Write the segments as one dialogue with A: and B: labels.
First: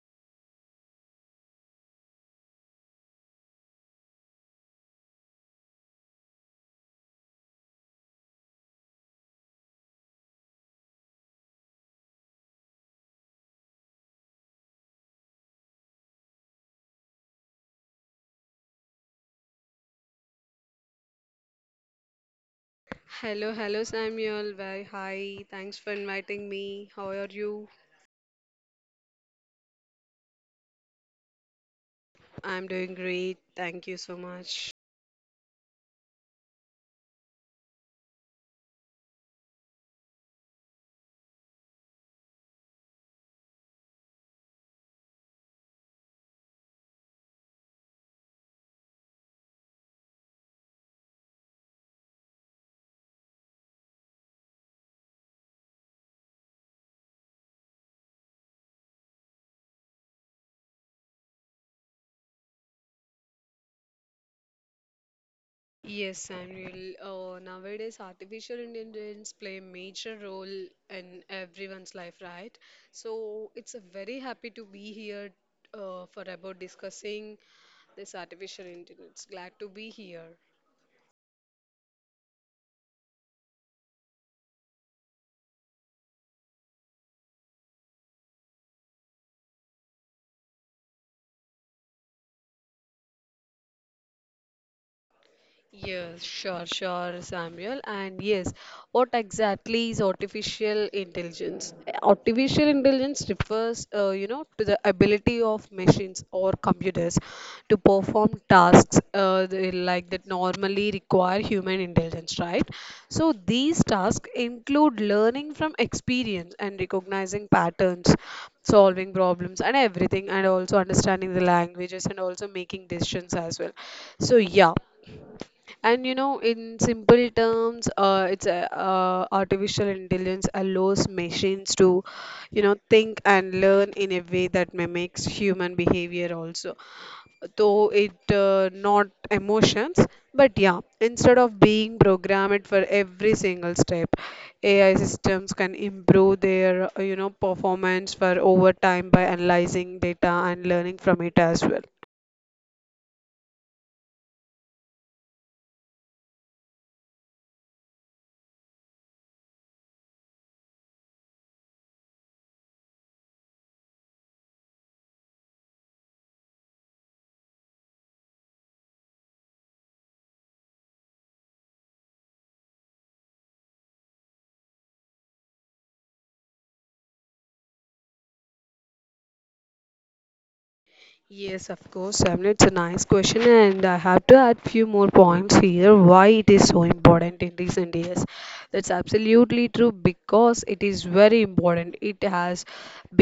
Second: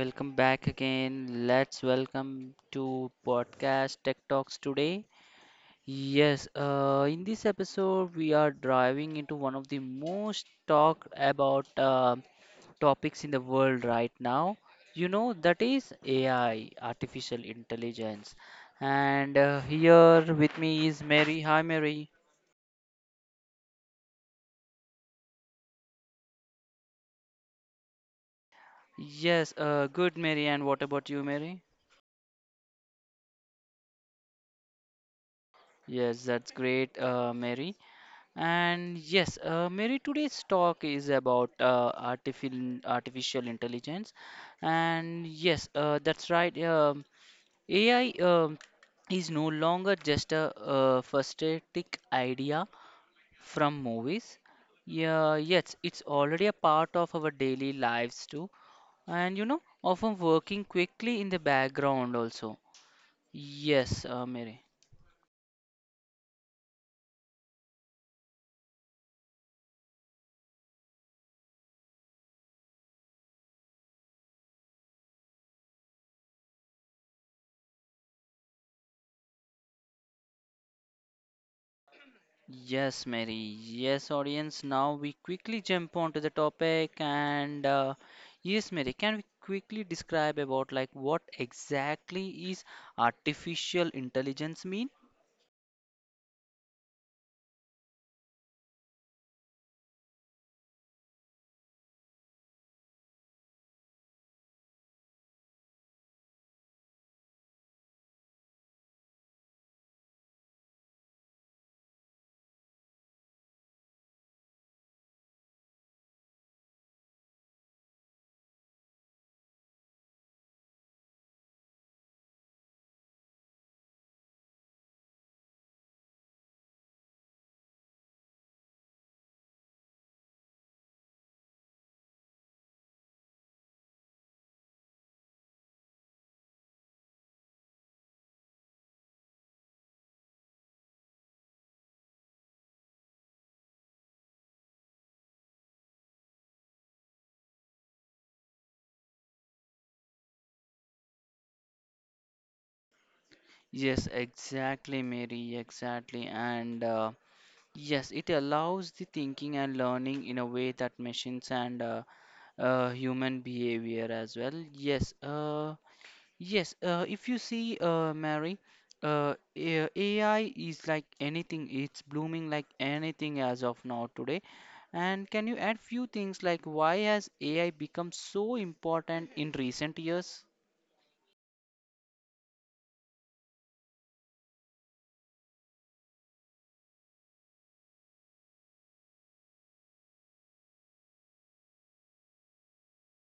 A: welcome back again. Let's welcome to podcast Tech Talks today. Yes, in this episode we are driving into one of the most talked about topics in the world right now. You know that is AI, artificial intelligence. And here with me is Mary. Hi Mary.
B: Hello, hello Samuel. Very hi. Thanks for inviting me. How are you?
A: Yes, Good Mary. And what about you, Mary?
B: I'm doing great. Thank you so much.
A: Yes, that's great, Mary. And yes, Mary, today's talk is about artificial intelligence. And yes, that's right. AI is no longer just a futuristic idea from movies. Yeah, yes, it's already a part of our daily lives too. And you know, often working quickly in the background also. Yes, Mary.
B: Yes, Samuel. Nowadays, artificial intelligence play a major role in everyone's life, right? So it's a very happy to be here for about discussing this artificial intelligence. Glad to be here.
A: Yes, Mary. Yes, audience. Now we quickly jump onto the topic, and yes, Mary, can we quickly describe about like what exactly is artificial intelligence mean?
B: Yes, sure, Samuel. And yes, what exactly is artificial intelligence? Artificial intelligence refers, to the ability of machines or computers to perform tasks like that normally require human intelligence, right? So these tasks include learning from experience and recognizing patterns, solving problems, and everything, and also understanding the languages and also making decisions as well. So yeah. And you know, in simple terms, it's artificial intelligence allows machines to, you know, think and learn in a way that mimics human behavior also. Though it not emotions, but yeah, instead of being programmed for every single step, AI systems can improve their, you know, performance for over time by analyzing data and learning from it as well.
A: Yes, exactly, Mary, exactly. And yes, it allows the thinking and learning in a way that machines and human behavior as well. Yes, Yes, if you see, Mary, AI is like anything. It's blooming like anything as of now today. And can you add few things like why has AI become so important in recent years?
B: Yes, of course, Samir. It's a nice question, and I have to add few more points here. Why it is so important in recent years? That's absolutely true because it is very important. It has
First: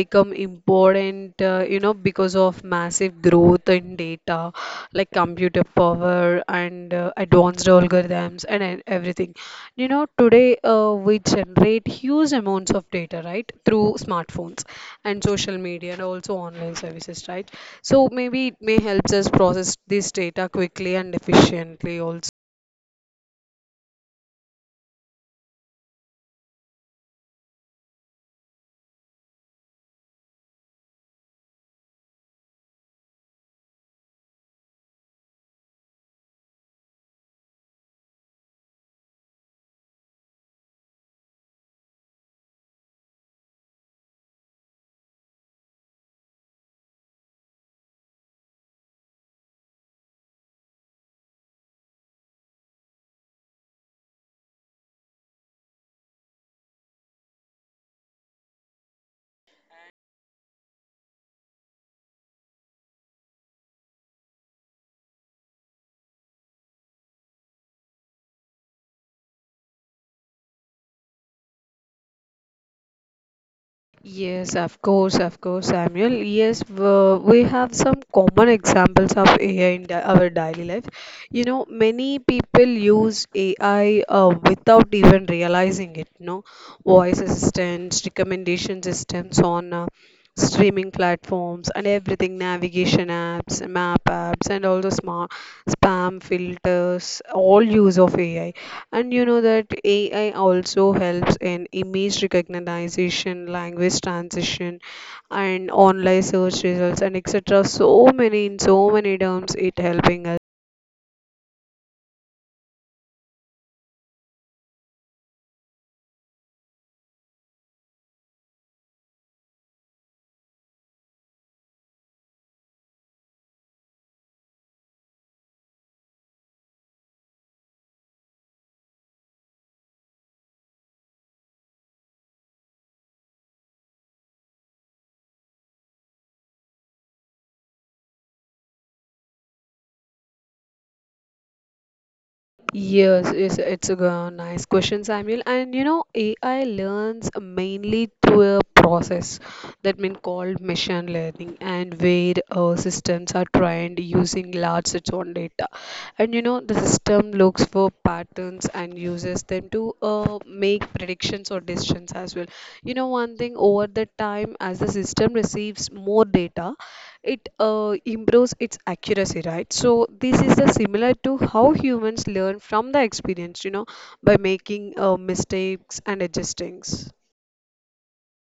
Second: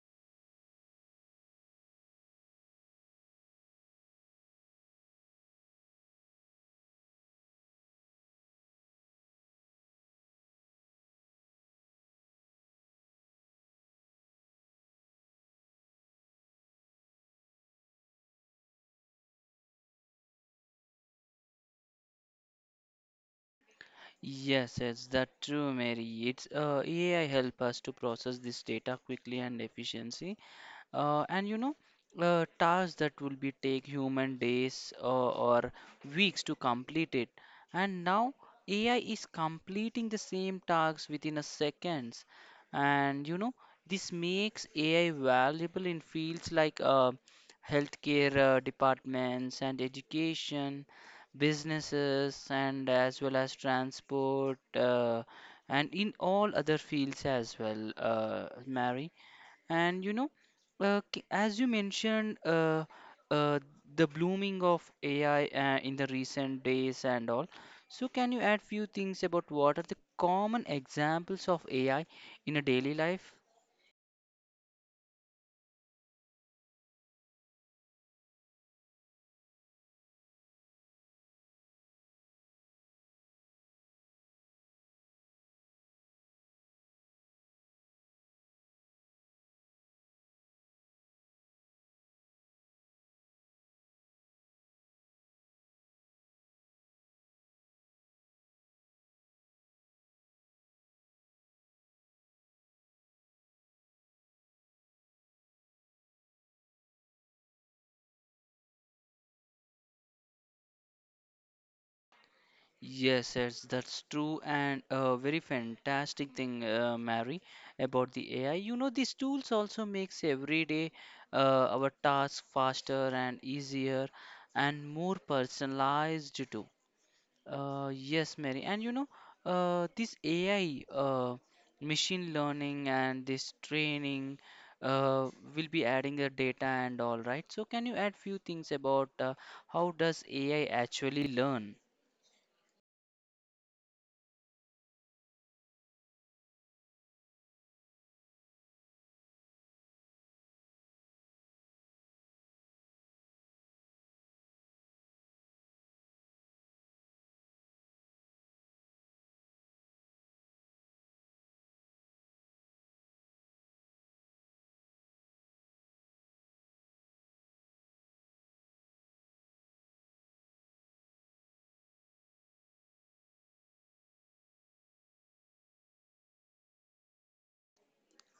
B: become important, you know, because of massive growth in data, like computer power and advanced algorithms and everything. You know, today we generate huge amounts of data, right, through smartphones and social media and also online services, right? So maybe it may helps us process this data quickly and efficiently also.
A: Yes, yes, that's true, Mary. It's AI help us to process this data quickly and efficiency. And you know, tasks that will be take human days or weeks to complete it, and now AI is completing the same tasks within a seconds. And you know, this makes AI valuable in fields like healthcare departments and education, businesses, and as well as transport, and in all other fields as well, Mary. And you know, as you mentioned, uh, the blooming of AI in the recent days and all. So, can you add few things about what are the common examples of AI in a daily life?
B: Yes, of course, Samuel. Yes, we have some common examples of AI in our daily life. You know, many people use AI without even realizing it. You know, voice assistants, recommendation systems on streaming platforms, and everything navigation apps, map apps, and all the smart spam filters all use of AI. And you know that AI also helps in image recognition, language transition, and online search results and etc. So many in so many terms it helping us.
A: Yes, yes, that's true, and a very fantastic thing, Mary, about the AI. You know, these tools also makes every day our task faster and easier and more personalized too. Yes, Mary. And you know, this AI, machine learning, and this training uh, will be adding the data and all, right? So, can you add few things about how does AI actually learn?
B: Yes, yes, it's a nice question, Samuel. And you know, AI learns mainly through a process that mean called machine learning, and where systems are trained using large sets on data. And you know, the system looks for patterns and uses them to make predictions or decisions as well. You know, one thing over the time, as the system receives more data, it improves its accuracy, right? So this is the similar to how humans learn from the experience, you know, by making mistakes and adjustings.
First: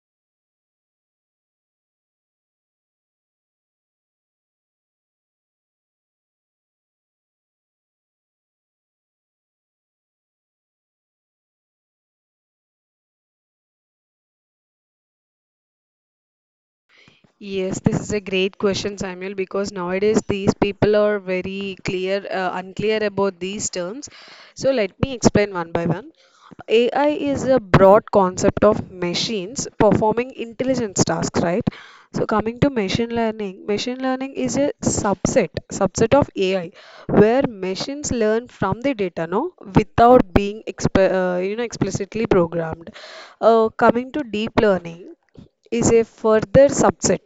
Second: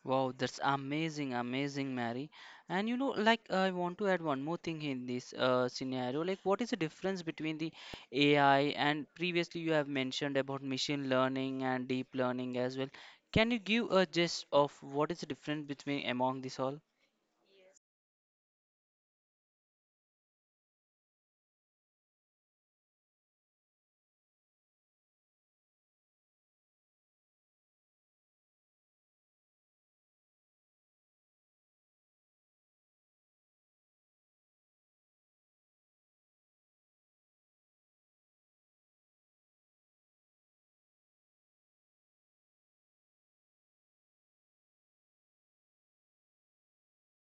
A: Wow, that's amazing, amazing, Mary. And you know, like I want to add one more thing in this scenario. Like, what is the difference between the AI, and previously you have mentioned about machine learning and deep learning as well? Can you give a gist of what is the difference between among this all?
B: Yes, this is a great question, Samuel, because nowadays these people are very clear, unclear about these terms. So let me explain one by one. AI is a broad concept of machines performing intelligence tasks, right? So coming to machine learning is a subset of AI, where machines learn from the data, no, without being exp you know explicitly programmed. Coming to deep learning is a further subset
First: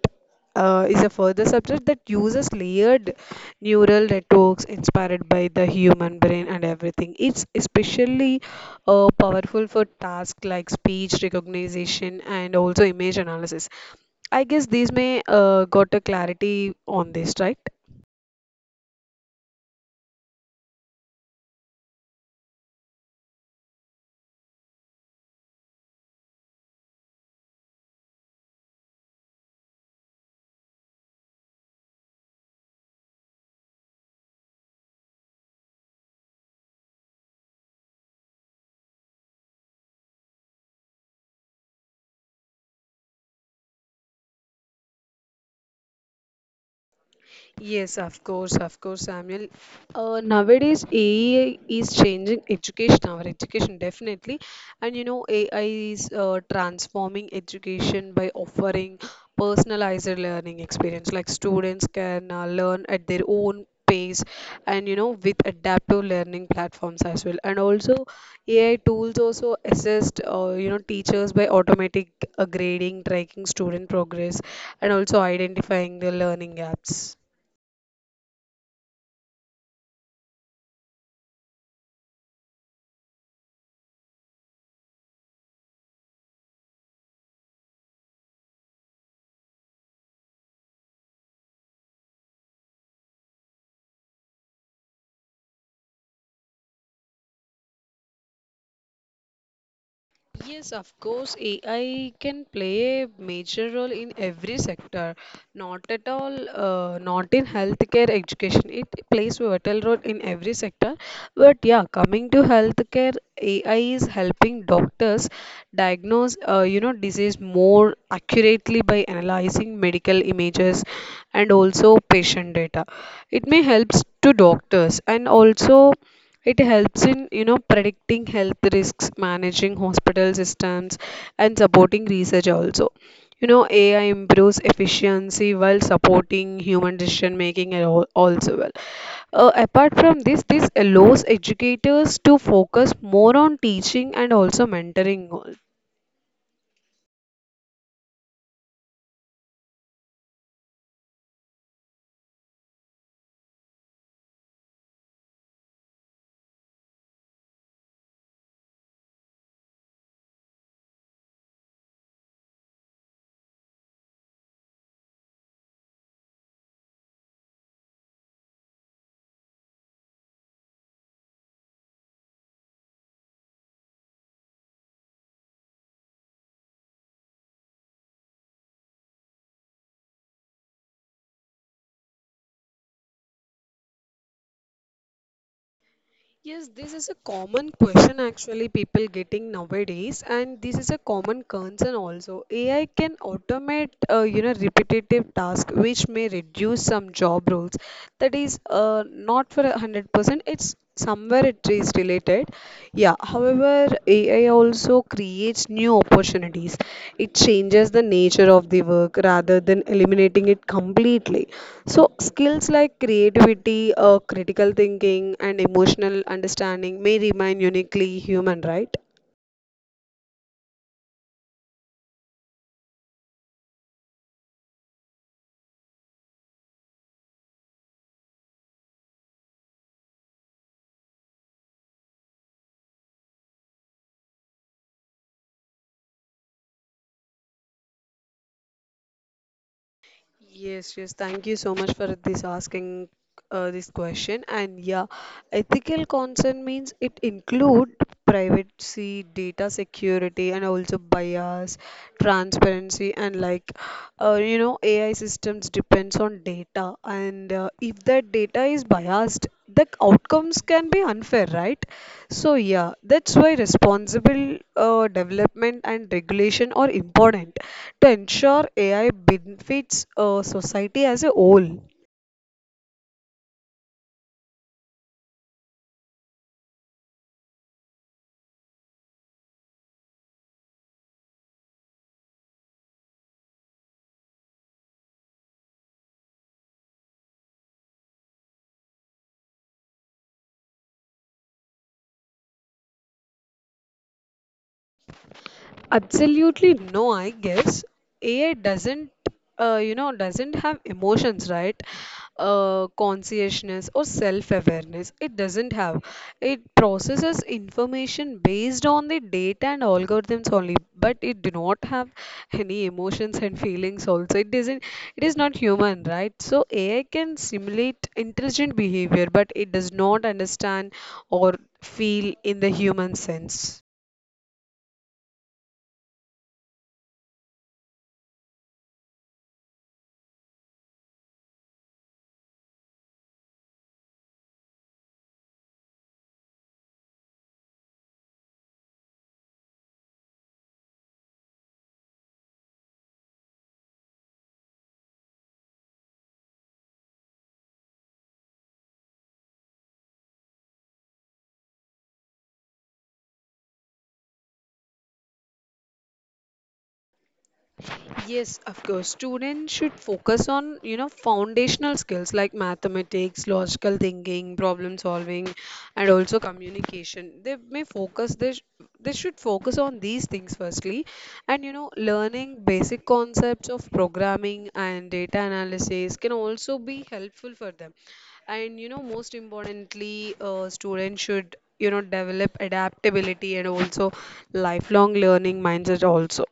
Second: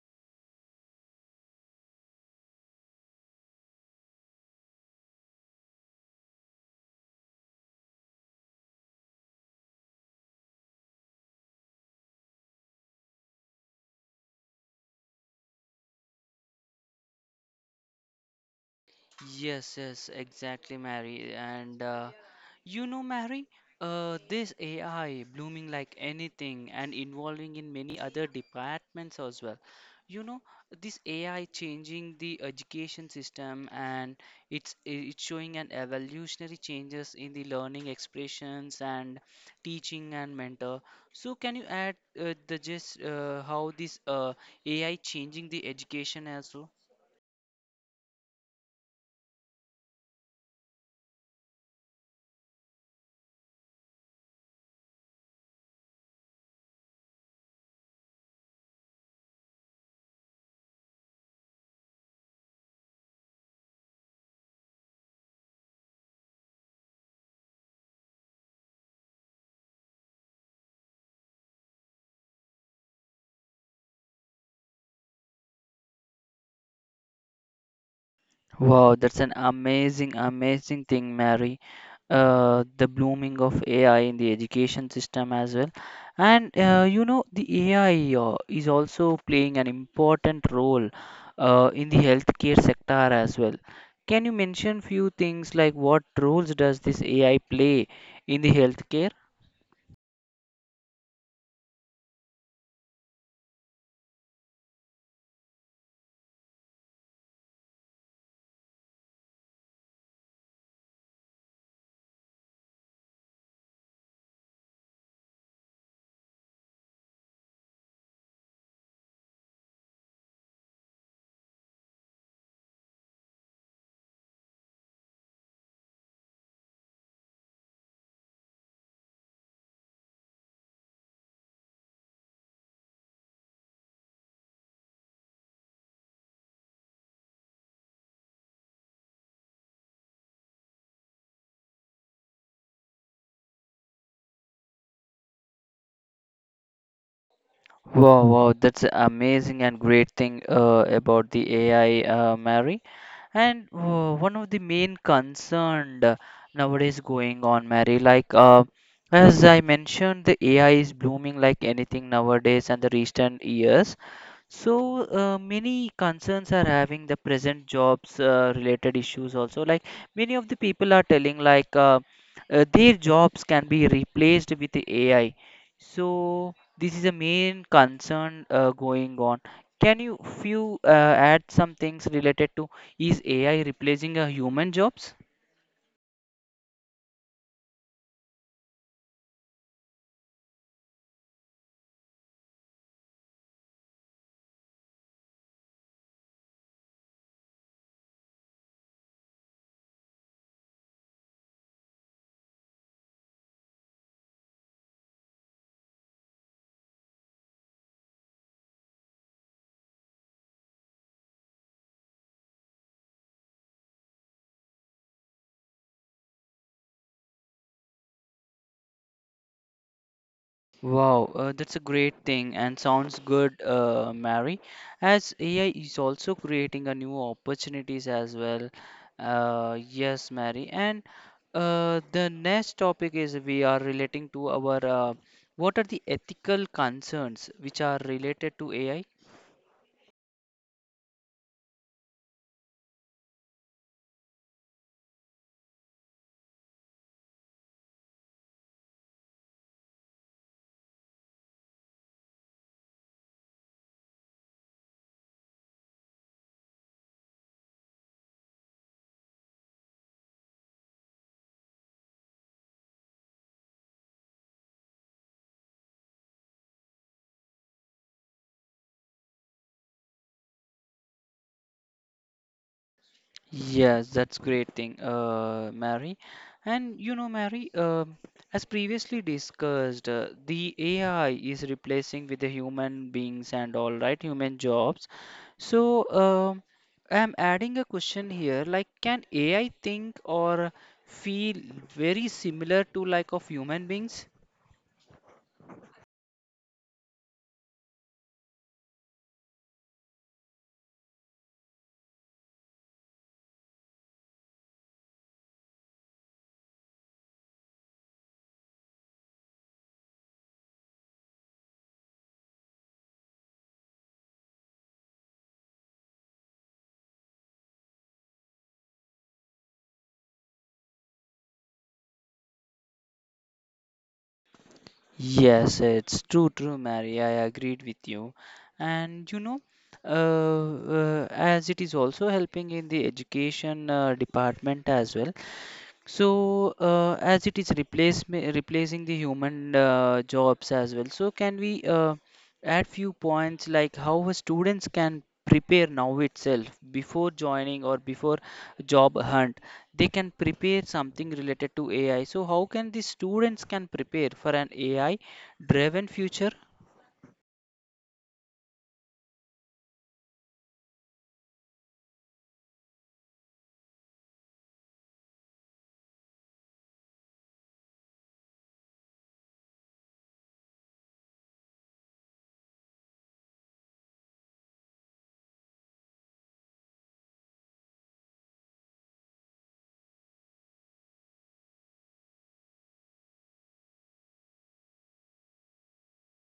B: uh, is a further subset that uses layered neural networks inspired by the human brain and everything. It's especially powerful for tasks like speech recognition and also image analysis. I guess these may got a clarity on this, right?
A: Yes, yes, exactly, Mary. And you know, Mary, this AI blooming like anything and involving in many other departments as well. You know, this AI changing the education system, and it's showing an evolutionary changes in the learning expressions and teaching and mentor. So can you add the just how this AI changing the education as well?
B: Yes, of course, Samuel. Nowadays, AI is changing education, our education definitely. And you know, AI is transforming education by offering personalized learning experience. Like students can learn at their own pace and you know, with adaptive learning platforms as well. And also, AI tools also assist you know, teachers by automatic grading, tracking student progress, and also identifying the learning gaps.
A: Wow, that's an amazing, amazing thing, Mary. The blooming of AI in the education system as well. And you know, the AI is also playing an important role in the healthcare sector as well. Can you mention few things like what roles does this AI play in the healthcare?
B: Yes, of course, AI can play a major role in every sector, not at all, not in healthcare, education. It plays a vital role in every sector. But yeah, coming to healthcare, AI is helping doctors diagnose, you know, disease more accurately by analyzing medical images and also patient data. It may helps to doctors and also it helps in, you know, predicting health risks, managing hospital systems, and supporting research also. You know, AI improves efficiency while supporting human decision making and also well. Apart from this, this allows educators to focus more on teaching and also mentoring.
A: Wow, wow, that's amazing and great thing about the AI, Mary. And one of the main concern nowadays going on, Mary, like as I mentioned, the AI is blooming like anything nowadays and the recent years. So many concerns are having the present jobs related issues also. Like many of the people are telling like their jobs can be replaced with the AI. So this is a main concern going on. Can you few add some things related to is AI replacing a human jobs?
B: Yes, this is a common question actually people getting nowadays, and this is a common concern also. AI can automate you know repetitive tasks, which may reduce some job roles. That is not for 100%. It's somewhere it is related. Yeah. However, AI also creates new opportunities. It changes the nature of the work rather than eliminating it completely. So, skills like creativity, critical thinking, and emotional understanding may remain uniquely human, right?
A: Wow, that's a great thing and sounds good, Mary. As AI is also creating a new opportunities as well. Yes, Mary. And the next topic is we are relating to our what are the ethical concerns which are related to AI?
B: Yes, yes. Thank you so much for this asking this question. And yeah, ethical concern means it include privacy, data security, and also bias, transparency, and like you know, AI systems depends on data, and if that data is biased, the outcomes can be unfair, right? So yeah, that's why responsible development and regulation are important to ensure AI benefits society as a whole.
A: Yes, that's great thing, Mary. And you know, Mary, as previously discussed, the AI is replacing with the human beings and all right, human jobs. So, um, I'm adding a question here, like, can AI think or feel very similar to like of human beings?
B: Absolutely no, I guess AI doesn't, you know, doesn't have emotions, right? Consciousness or self-awareness. It doesn't have. It processes information based on the data and algorithms only, but it do not have any emotions and feelings also. It doesn't. It is not human, right? So AI can simulate intelligent behavior, but it does not understand or feel in the human sense.
A: Yes, it's true, true, Mary. I agreed with you. And you know, as it is also helping in the education department as well, so, as it is replacing the human jobs as well, so can we add few points like how a students can prepare now itself before joining or before job hunt? They can prepare something related to AI. So, how can the students can prepare for an AI-driven future?
B: Yes, of course. Students should focus on, you know, foundational skills like mathematics, logical thinking, problem solving, and also communication. They may focus, they, sh- They should focus on these things firstly. And, you know, learning basic concepts of programming and data analysis can also be helpful for them. And you know, most importantly, students should, you know, develop adaptability and also lifelong learning mindset also.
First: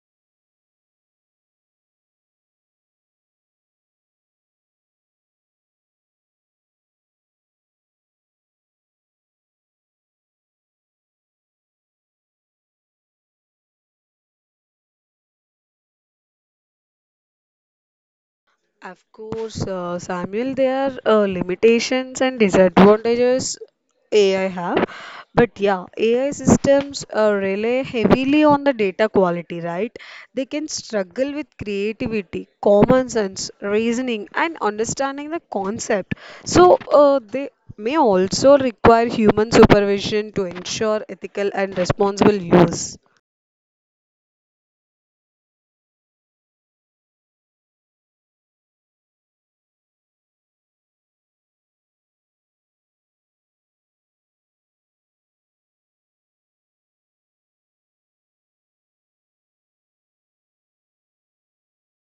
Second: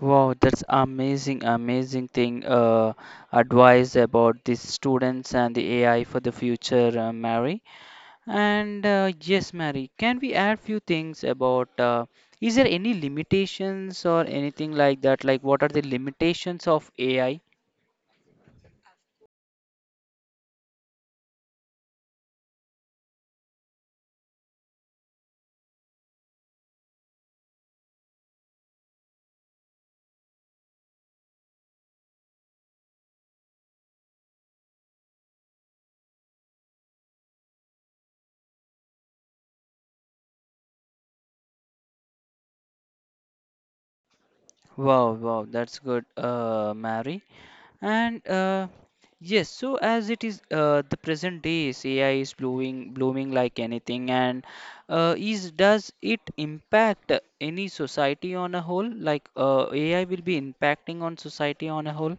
A: Wow, that's amazing, amazing thing. Advice about the students and the AI for the future, Mary. And yes, Mary, can we add few things about is there any limitations or anything like that? Like what are the limitations of AI?
B: Of course, Samuel, there are limitations and disadvantages AI have, but yeah, AI systems rely heavily on the data quality, right? They can struggle with creativity, common sense, reasoning, and understanding the concept. So they may also require human supervision to ensure ethical and responsible use.
A: Wow, wow, that's good, Mary. And yes, so as it is the present days, AI is blooming like anything, and is does it impact any society on a whole? Like AI will be impacting on society on a whole?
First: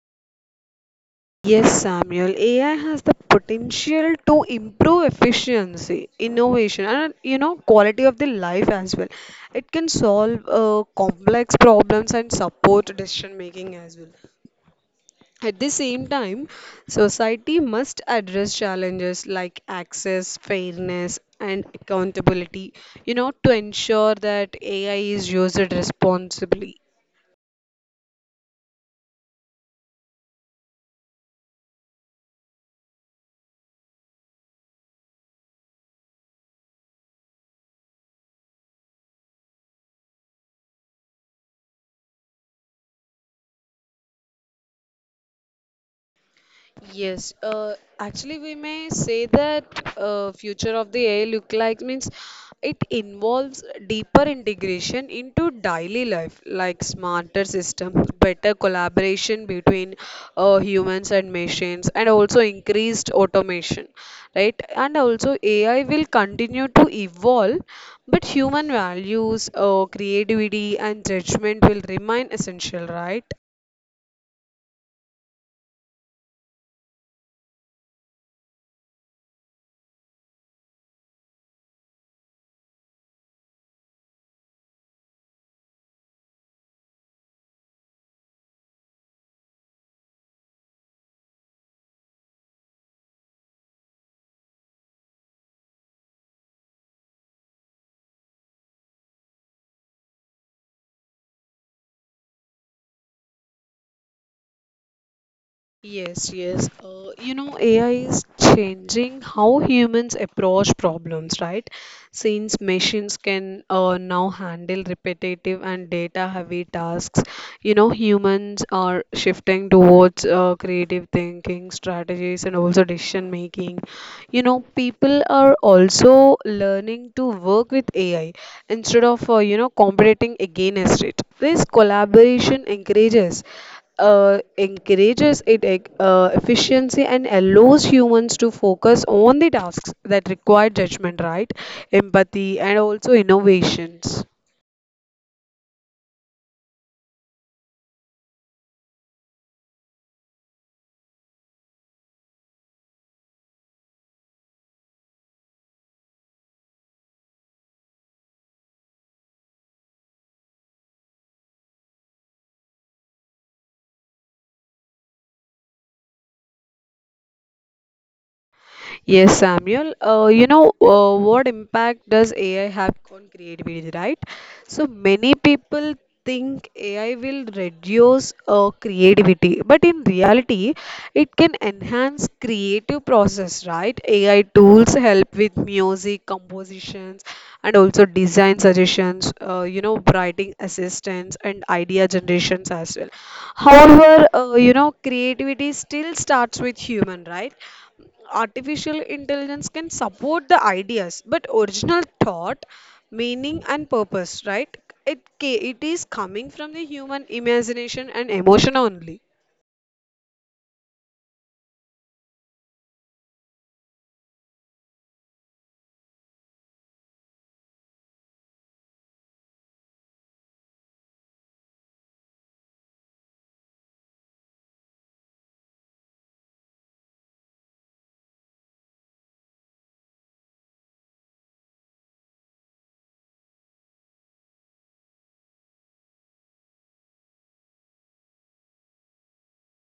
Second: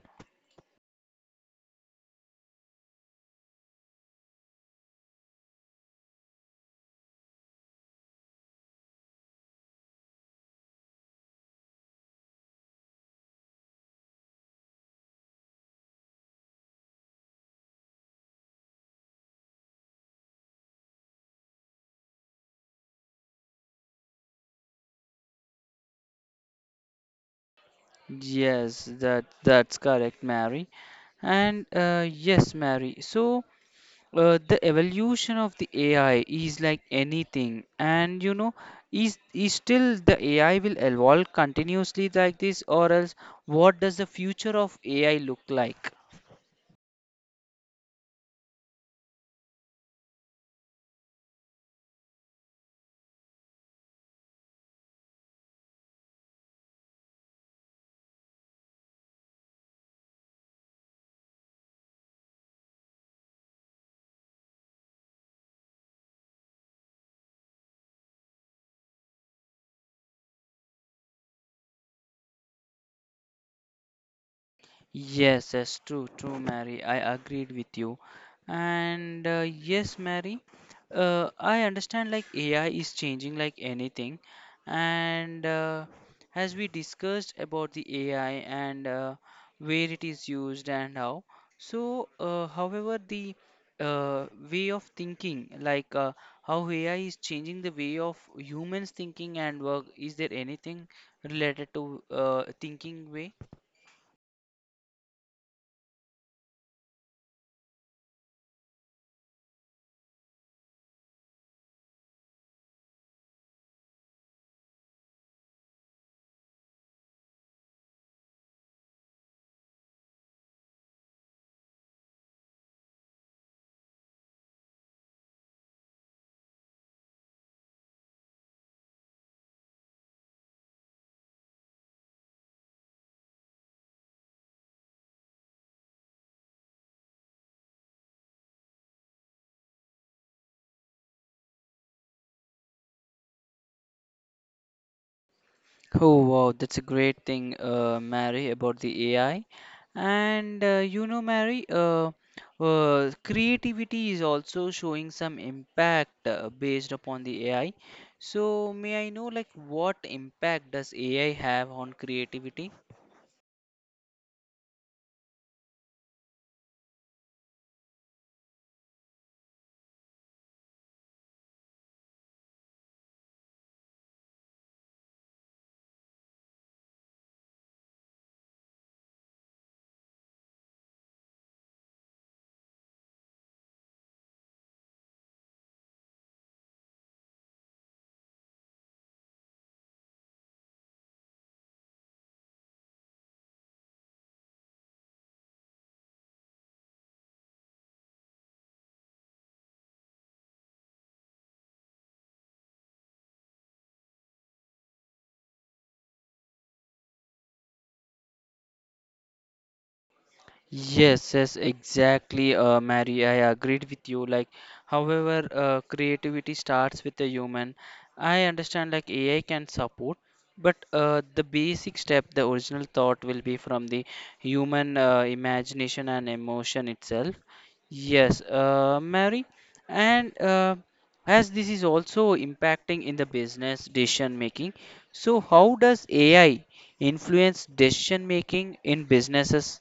B: Yes, Samuel, AI has the potential to improve efficiency, innovation, and you know, quality of the life as well. It can solve complex problems and support decision making as well. At the same time, society must address challenges like access, fairness, and accountability, you know, to ensure that AI is used responsibly.
A: Yes, that that's correct, Mary. And yes, Mary. So the evolution of the AI is like anything, and you know, is still the AI will evolve continuously like this, or else what does the future of AI look like?
B: Yes, actually, we may say that future of the AI look like means it involves deeper integration into daily life, like smarter systems, better collaboration between humans and machines, and also increased automation, right? And also AI will continue to evolve, but human values, creativity, and judgment will remain essential, right?
A: Yes, yes, true, true, Mary. I agreed with you. And yes, Mary, I understand like AI is changing like anything. And as we discussed about the AI and where it is used and how, so however, the uh, way of thinking, like how AI is changing the way of humans thinking and work, is there anything related to thinking way?
B: Yes, yes. You know, AI is changing how humans approach problems, right? Since machines can now handle repetitive and data-heavy tasks, you know, humans are shifting towards creative thinking, strategies, and also decision making. You know, people are also learning to work with AI instead of, you know, competing against it. This collaboration encourages efficiency and allows humans to focus on the tasks that require judgment, right? Empathy and also innovations.
A: Oh wow, that's a great thing, Mary, about the AI. And you know, Mary, creativity is also showing some impact based upon the AI. So, may I know, like, what impact does AI have on creativity?
B: Yes, Samuel. What impact does AI have on creativity, right? So many people think AI will reduce creativity, but in reality, it can enhance creative process, right? AI tools help with music compositions and also design suggestions, you know, writing assistance and idea generations as well. However, you know, creativity still starts with human, right? Artificial intelligence can support the ideas, but original thought, meaning and purpose, right? It is coming from the human imagination and emotion only.
A: Yes, yes, exactly, Mary. I agreed with you. Like, however, creativity starts with the human. I understand like AI can support, but the basic step, the original thought, will be from the human imagination and emotion itself. Yes, Mary, and as this is also impacting in the business decision making, so how does AI influence decision making in businesses?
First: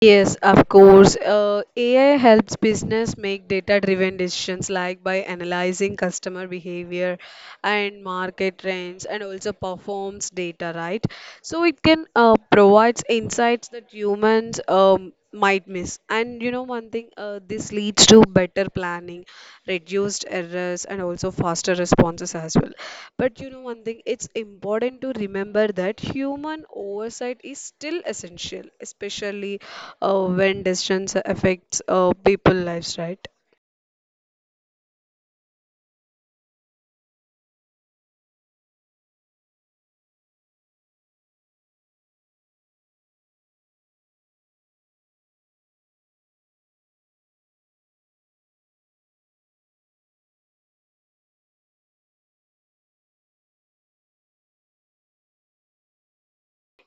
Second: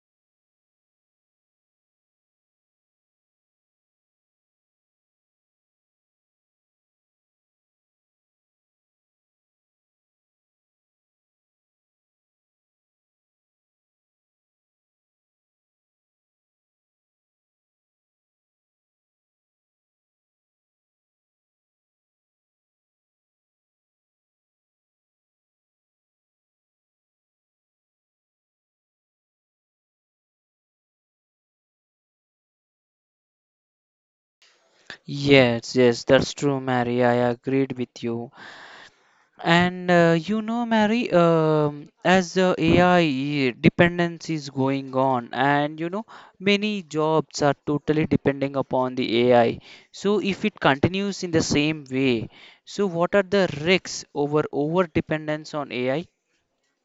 B: Yes, of course. AI helps business make data-driven decisions like by analyzing customer behavior and market trends and also performs data, right? So it can provides insights that humans might miss. And you know one thing, this leads to better planning, reduced errors and also faster responses as well. But you know one thing, it's important to remember that human oversight is still essential, especially when distance affects people lives, right?
A: Yes, yes, that's true, Mary. I agreed with you. And you know, Mary, as the AI dependence is going on, and you know, many jobs are totally depending upon the AI. So, if it continues in the same way, so what are the risks over dependence on AI?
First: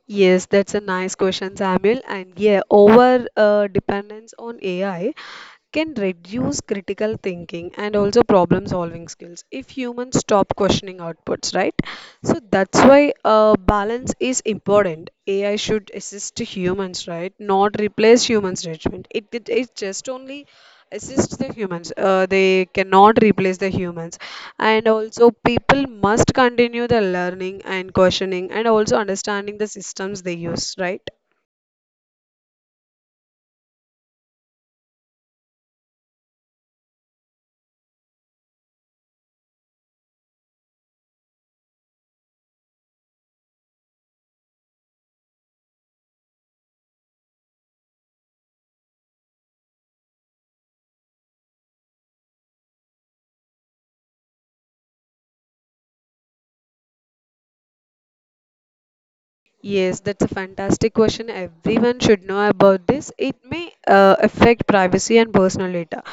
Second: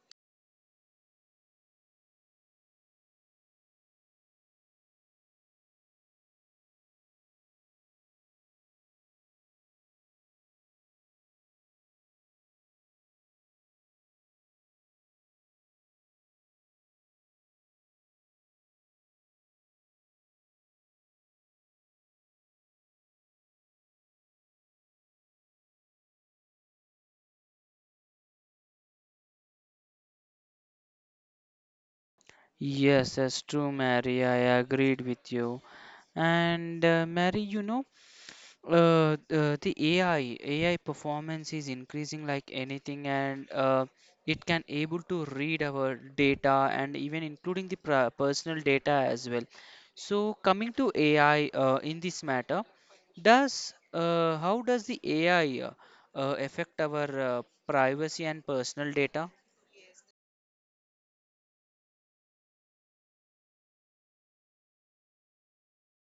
B: Yes, that's a nice question, Samuel. And yeah, over dependence on AI can reduce critical thinking and also problem solving skills if humans stop questioning outputs, right? So that's why balance is important. AI should assist humans, right? Not replace humans' judgment. It just only assist the humans. They cannot replace the humans. And also people must continue the learning and questioning and also understanding the systems they use, right?
A: Yes, that's true, Mary. I agreed with you. And Mary, you know, the AI performance is increasing like anything, and it can able to read our data and even including the personal data as well. So coming to AI in this matter, does how does the AI affect our privacy and personal data?
B: Yes, that's a fantastic question. Everyone should know about this. It may affect privacy and personal data.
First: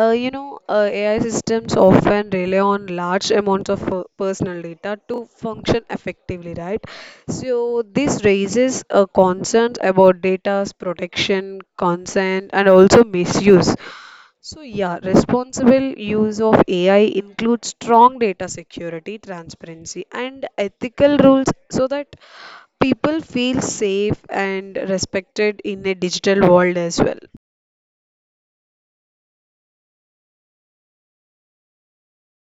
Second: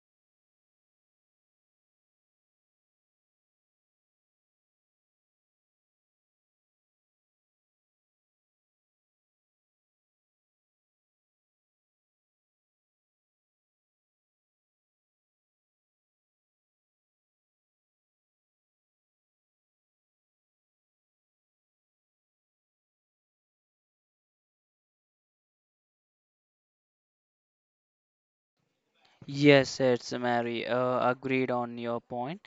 B: AI systems often rely on large amounts of personal data to function effectively, right? So this raises concerns about data's protection, consent, and also misuse. So, yeah, responsible use of AI includes strong data security, transparency, and ethical rules so that people feel safe and respected in a digital world as well.
A: Yes, it's Mary. Agreed on your point.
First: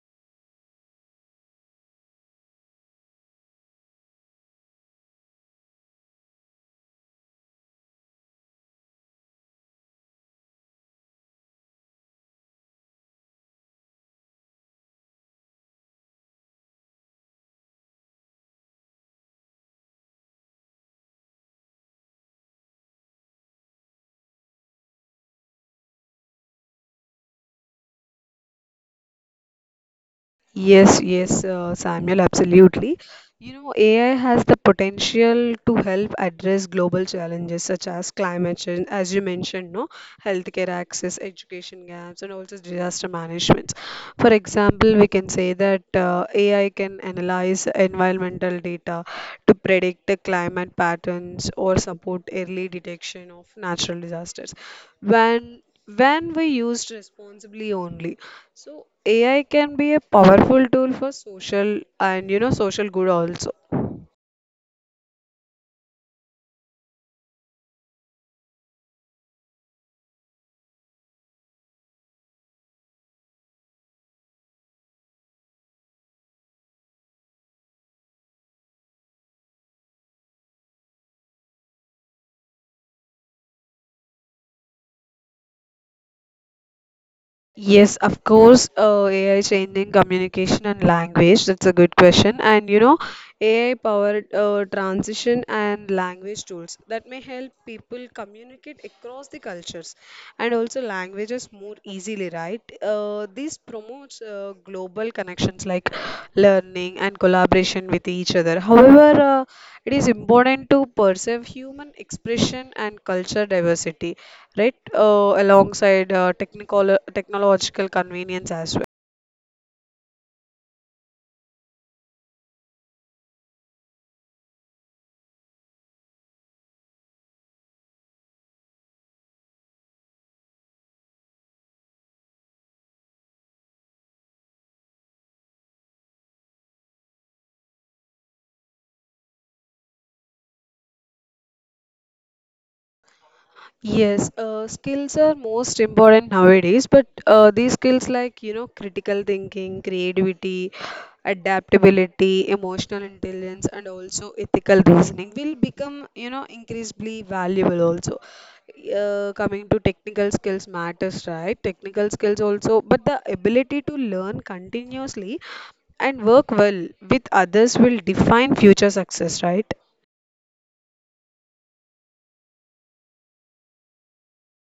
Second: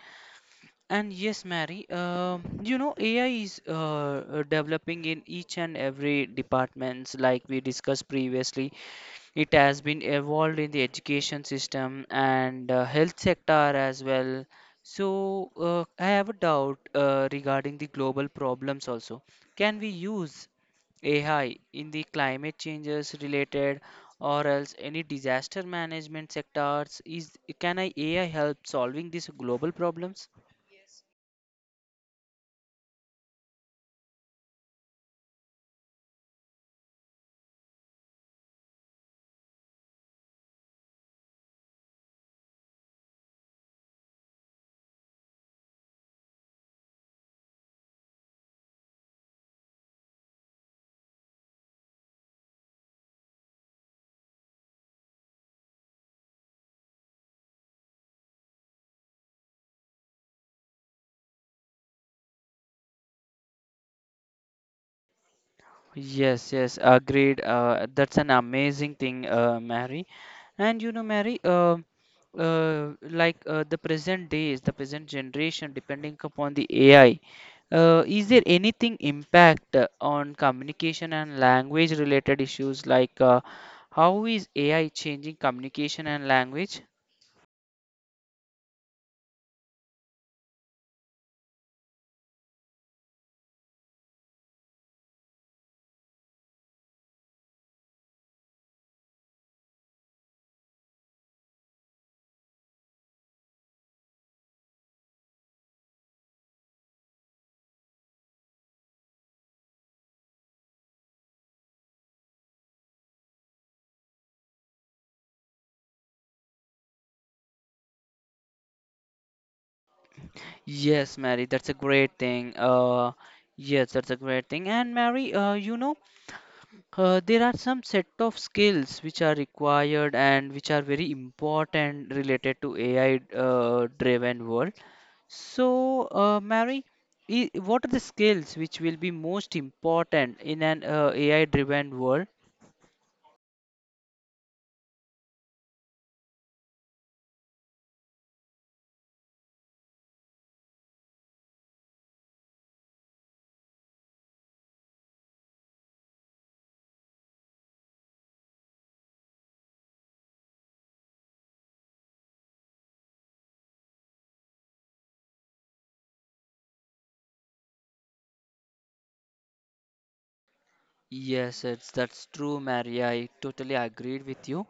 A: And yes, Mary, you know, AI is developing in each and every departments, like we discussed previously. It has been evolved in the education system and health sector as well. So I have a doubt regarding the global problems also. Can we use AI in the climate changes related or else any disaster management sectors? Is can I AI help solving these global problems?
B: Yes, yes, Samuel, absolutely. You know, AI has the potential to help address global challenges such as climate change, as you mentioned, no, healthcare access, education gaps, and also disaster management. For example, we can say that AI can analyze environmental data to predict the climate patterns or support early detection of natural disasters. When when we used responsibly only. So AI can be a powerful tool for social and, you know, social good also.
A: Yes, yes, agreed. That's an amazing thing, Mary. And you know, Mary, like the present days, the present generation, depending upon the AI, is there anything impact on communication and language related issues? Like, how is AI changing communication and language?
B: Yes, of course, AI is changing communication and language. That's a good question. And you know, AI powered transition and language tools that may help people communicate across the cultures and also languages more easily, right? This promotes global connections like learning and collaboration with each other. However, it is important to preserve human expression and culture diversity, right? Alongside technical technological convenience as well.
A: Yes, Mary, that's a great thing. Yes, that's a great thing. And Mary, you know. There are some set of skills which are required and which are very important related to AI driven world. So, Mary, what are the skills which will be most important in an AI driven world?
B: Yes, skills are most important nowadays, but these skills, like, you know, critical thinking, creativity, adaptability, emotional intelligence, and also ethical reasoning will become, you know, increasingly valuable also. Coming to technical skills matters, right? Technical skills also, but the ability to learn continuously and work well with others will define future success, right?
A: Yes, it's that's true, Mary. I totally agreed with you.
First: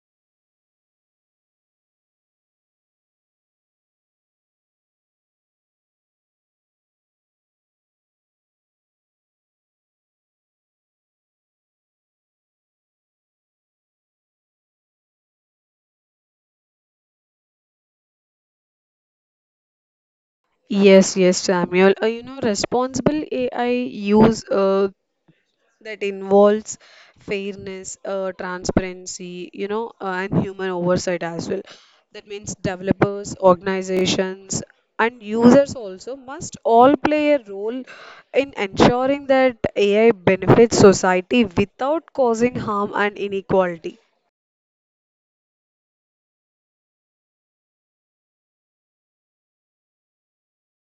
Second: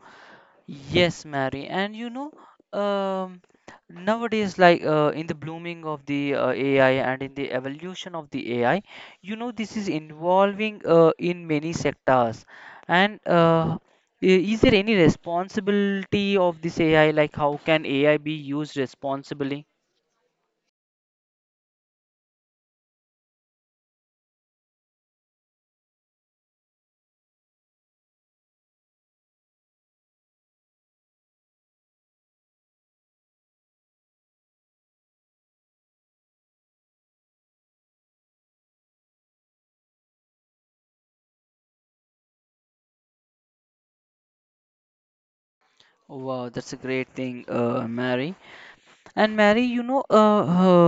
A: Yes, Mary, and you know, um, nowadays, like in the blooming of the AI and in the evolution of the AI, you know, this is involving in many sectors. And i- is there any responsibility of this AI? Like, how can AI be used responsibly?
B: Yes, yes, Samuel. You know, responsible AI use that involves fairness, transparency, you know, and human oversight as well. That means developers, organizations, and users also must all play a role in ensuring that AI benefits society without causing harm and inequality.
A: Wow, that's a great thing, Mary. And Mary, you know, uh,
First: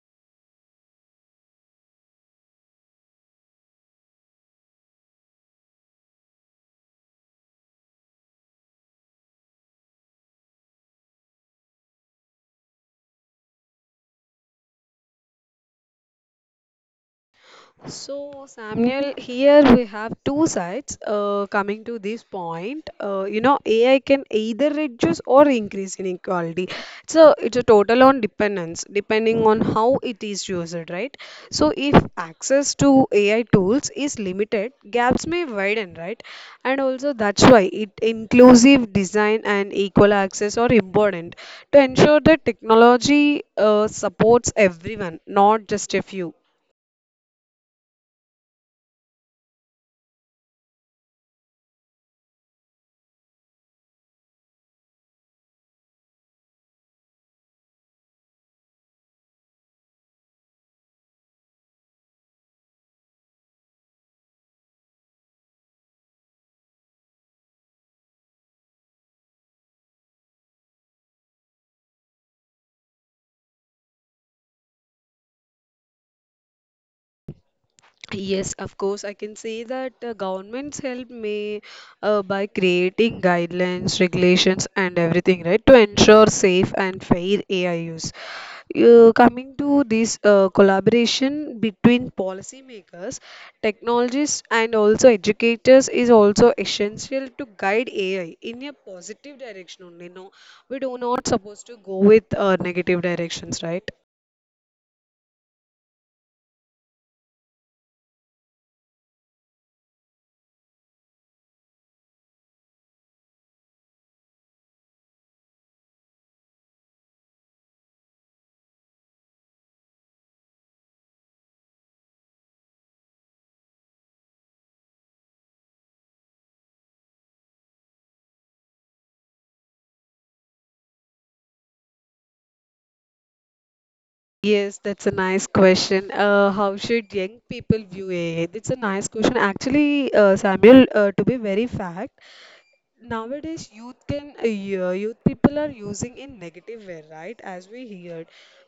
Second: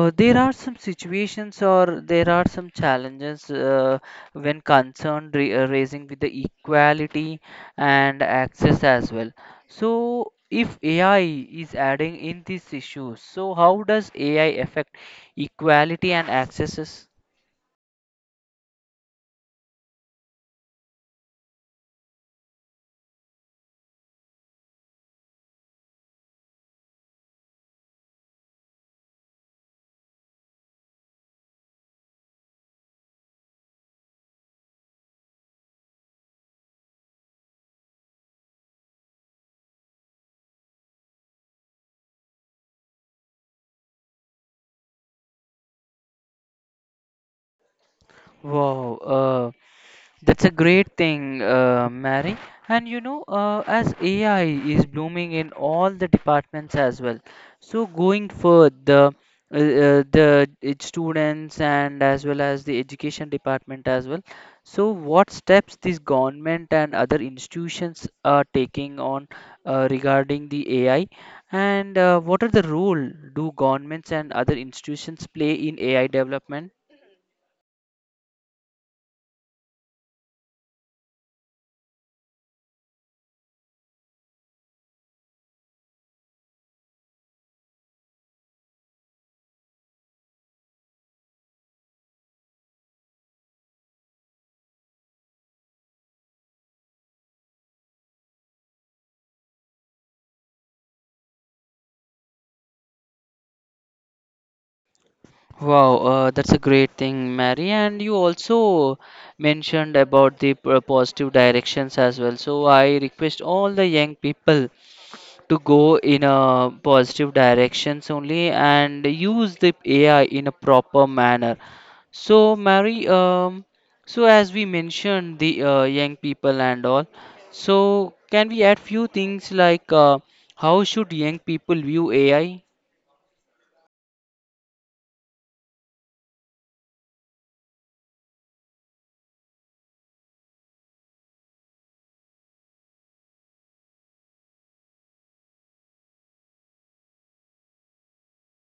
A: uh, there are some situations or there are some challenges when concerned raising with the equality and access as well. So, if AI is adding in these issues, so how does AI affect equality and accesses?
B: So, Samuel, here we have two sides coming to this point. You know, AI can either reduce or increase inequality. So, it's a total on dependence, depending on how it is used, right? So, if access to AI tools is limited, gaps may widen, right? And also, that's why it inclusive design and equal access are important to ensure that technology supports everyone, not just a few.
A: Wow, that's a great thing, Mary. And you know, as AI is blooming in all the departments as well. So going further, the students and as well as the education department as well. So what steps this government and other institutions are taking on regarding the AI, and what are the role do governments and other institutions play in AI development?
B: Yes, of course, I can say that governments help me by creating guidelines, regulations, and everything, right, to ensure safe and fair AI use. Coming to this collaboration between policymakers, technologists, and also educators is also essential to guide AI in a positive direction only. No, we do not supposed to go with negative directions, right?
A: Wow, that's a great thing, Mary. And you also mentioned about the positive directions as well. So I request all the young people to go in a positive directions only and use the AI in a proper manner. So, Mary, so as we mentioned the young people and all, so can we add few things like how should young people view AI?
B: Yes, that's a nice question. How should young people view AI? It's a nice question. Actually, Samuel, to be very fact, nowadays youth can yeah, youth people are using in negative way, right, as we heard.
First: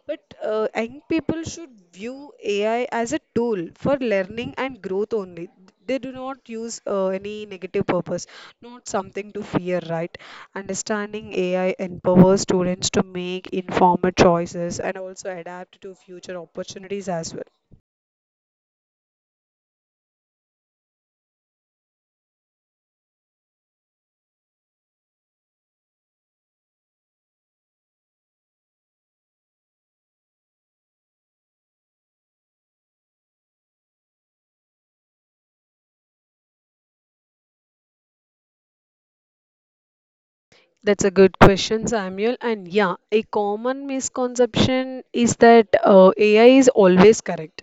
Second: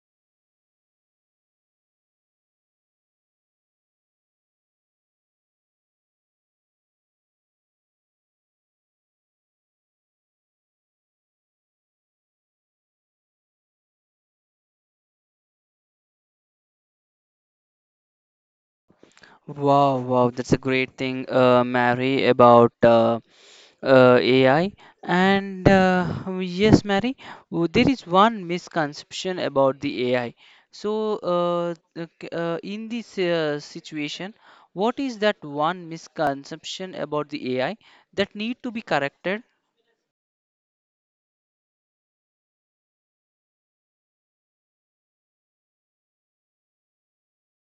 B: But young people should view AI as a tool for learning and growth only. They do not use any negative purpose, not something to fear, right? Understanding AI empowers students to make informed choices and also adapt to future opportunities as well.
A: Wow, wow, that's a great thing, Mary, about AI. And yes, Mary, there is one misconception about the AI. So, in this situation, what is that one misconception about the AI that need to be corrected?
B: That's a good question, Samuel. And yeah, a common misconception is that AI is always correct.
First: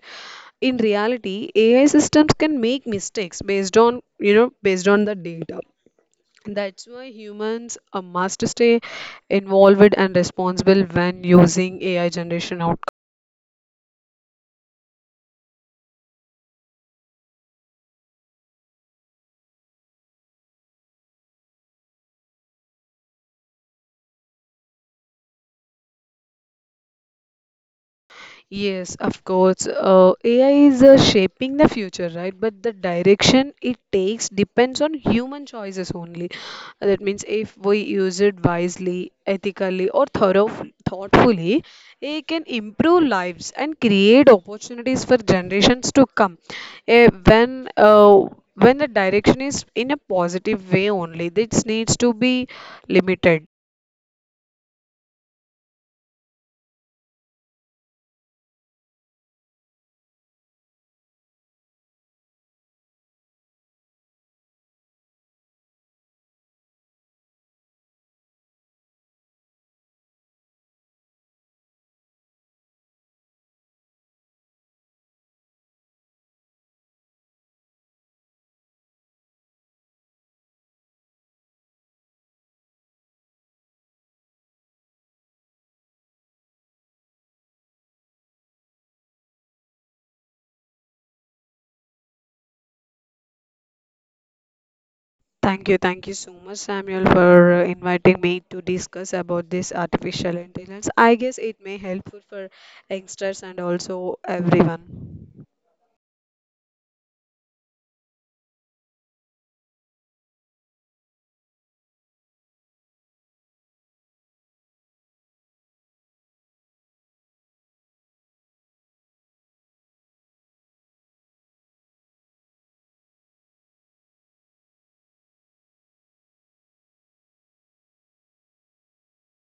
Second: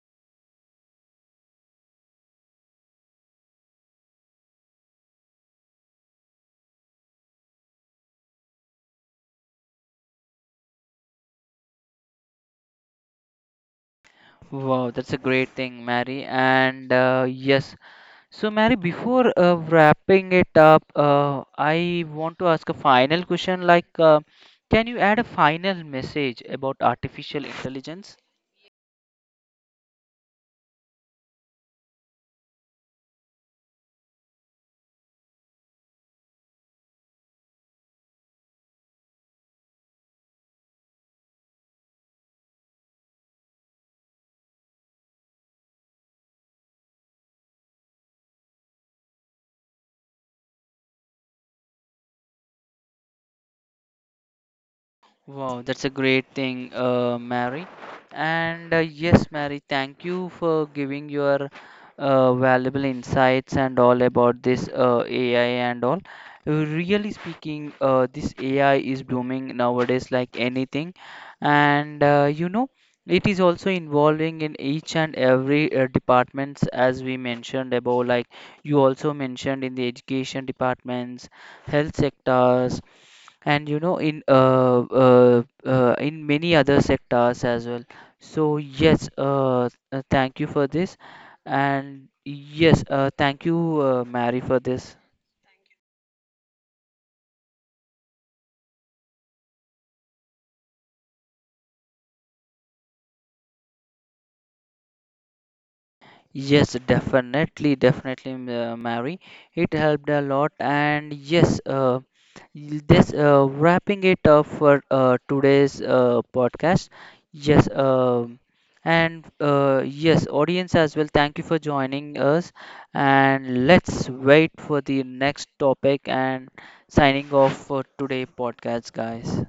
B: In reality, AI systems can make mistakes based on, you know, based on the data. That's why humans must stay involved and responsible when using AI generation outcomes.
A: Wow, that's a great thing, Mary. And yes, so, Mary, before wrapping it up, I want to ask a final question. Like, can you add a final message about artificial intelligence?
B: Yes, of course. AI is shaping the future, right? But the direction it takes depends on human choices only. That means if we use it wisely, ethically, or thoughtfully, AI can improve lives and create opportunities for generations to come. Eh, when the direction is in a positive way only, this needs to be limited.
A: Wow, that's a great thing, Mary. And yes, Mary, thank you for giving your valuable insights and all about this AI and all. Really speaking, this AI is booming nowadays like anything, and you know, it is also involving in each and every departments as we mentioned above. Like you also mentioned in the education departments, health sectors, and you know in many other sectors as well. So yes, thank you for this. And yes, thank you, Mary, for this.
B: Thank you so much, Samuel, for inviting me to discuss about this artificial intelligence. I guess it may helpful for youngsters and also everyone.
A: Yes, definitely, definitely, Mary. It helped a lot, and yes, this wrapping it up for today's podcast. Yes, and yes, audience as well. Thank you for joining us, and let's wait for the next topic. And signing off for today podcast, guys.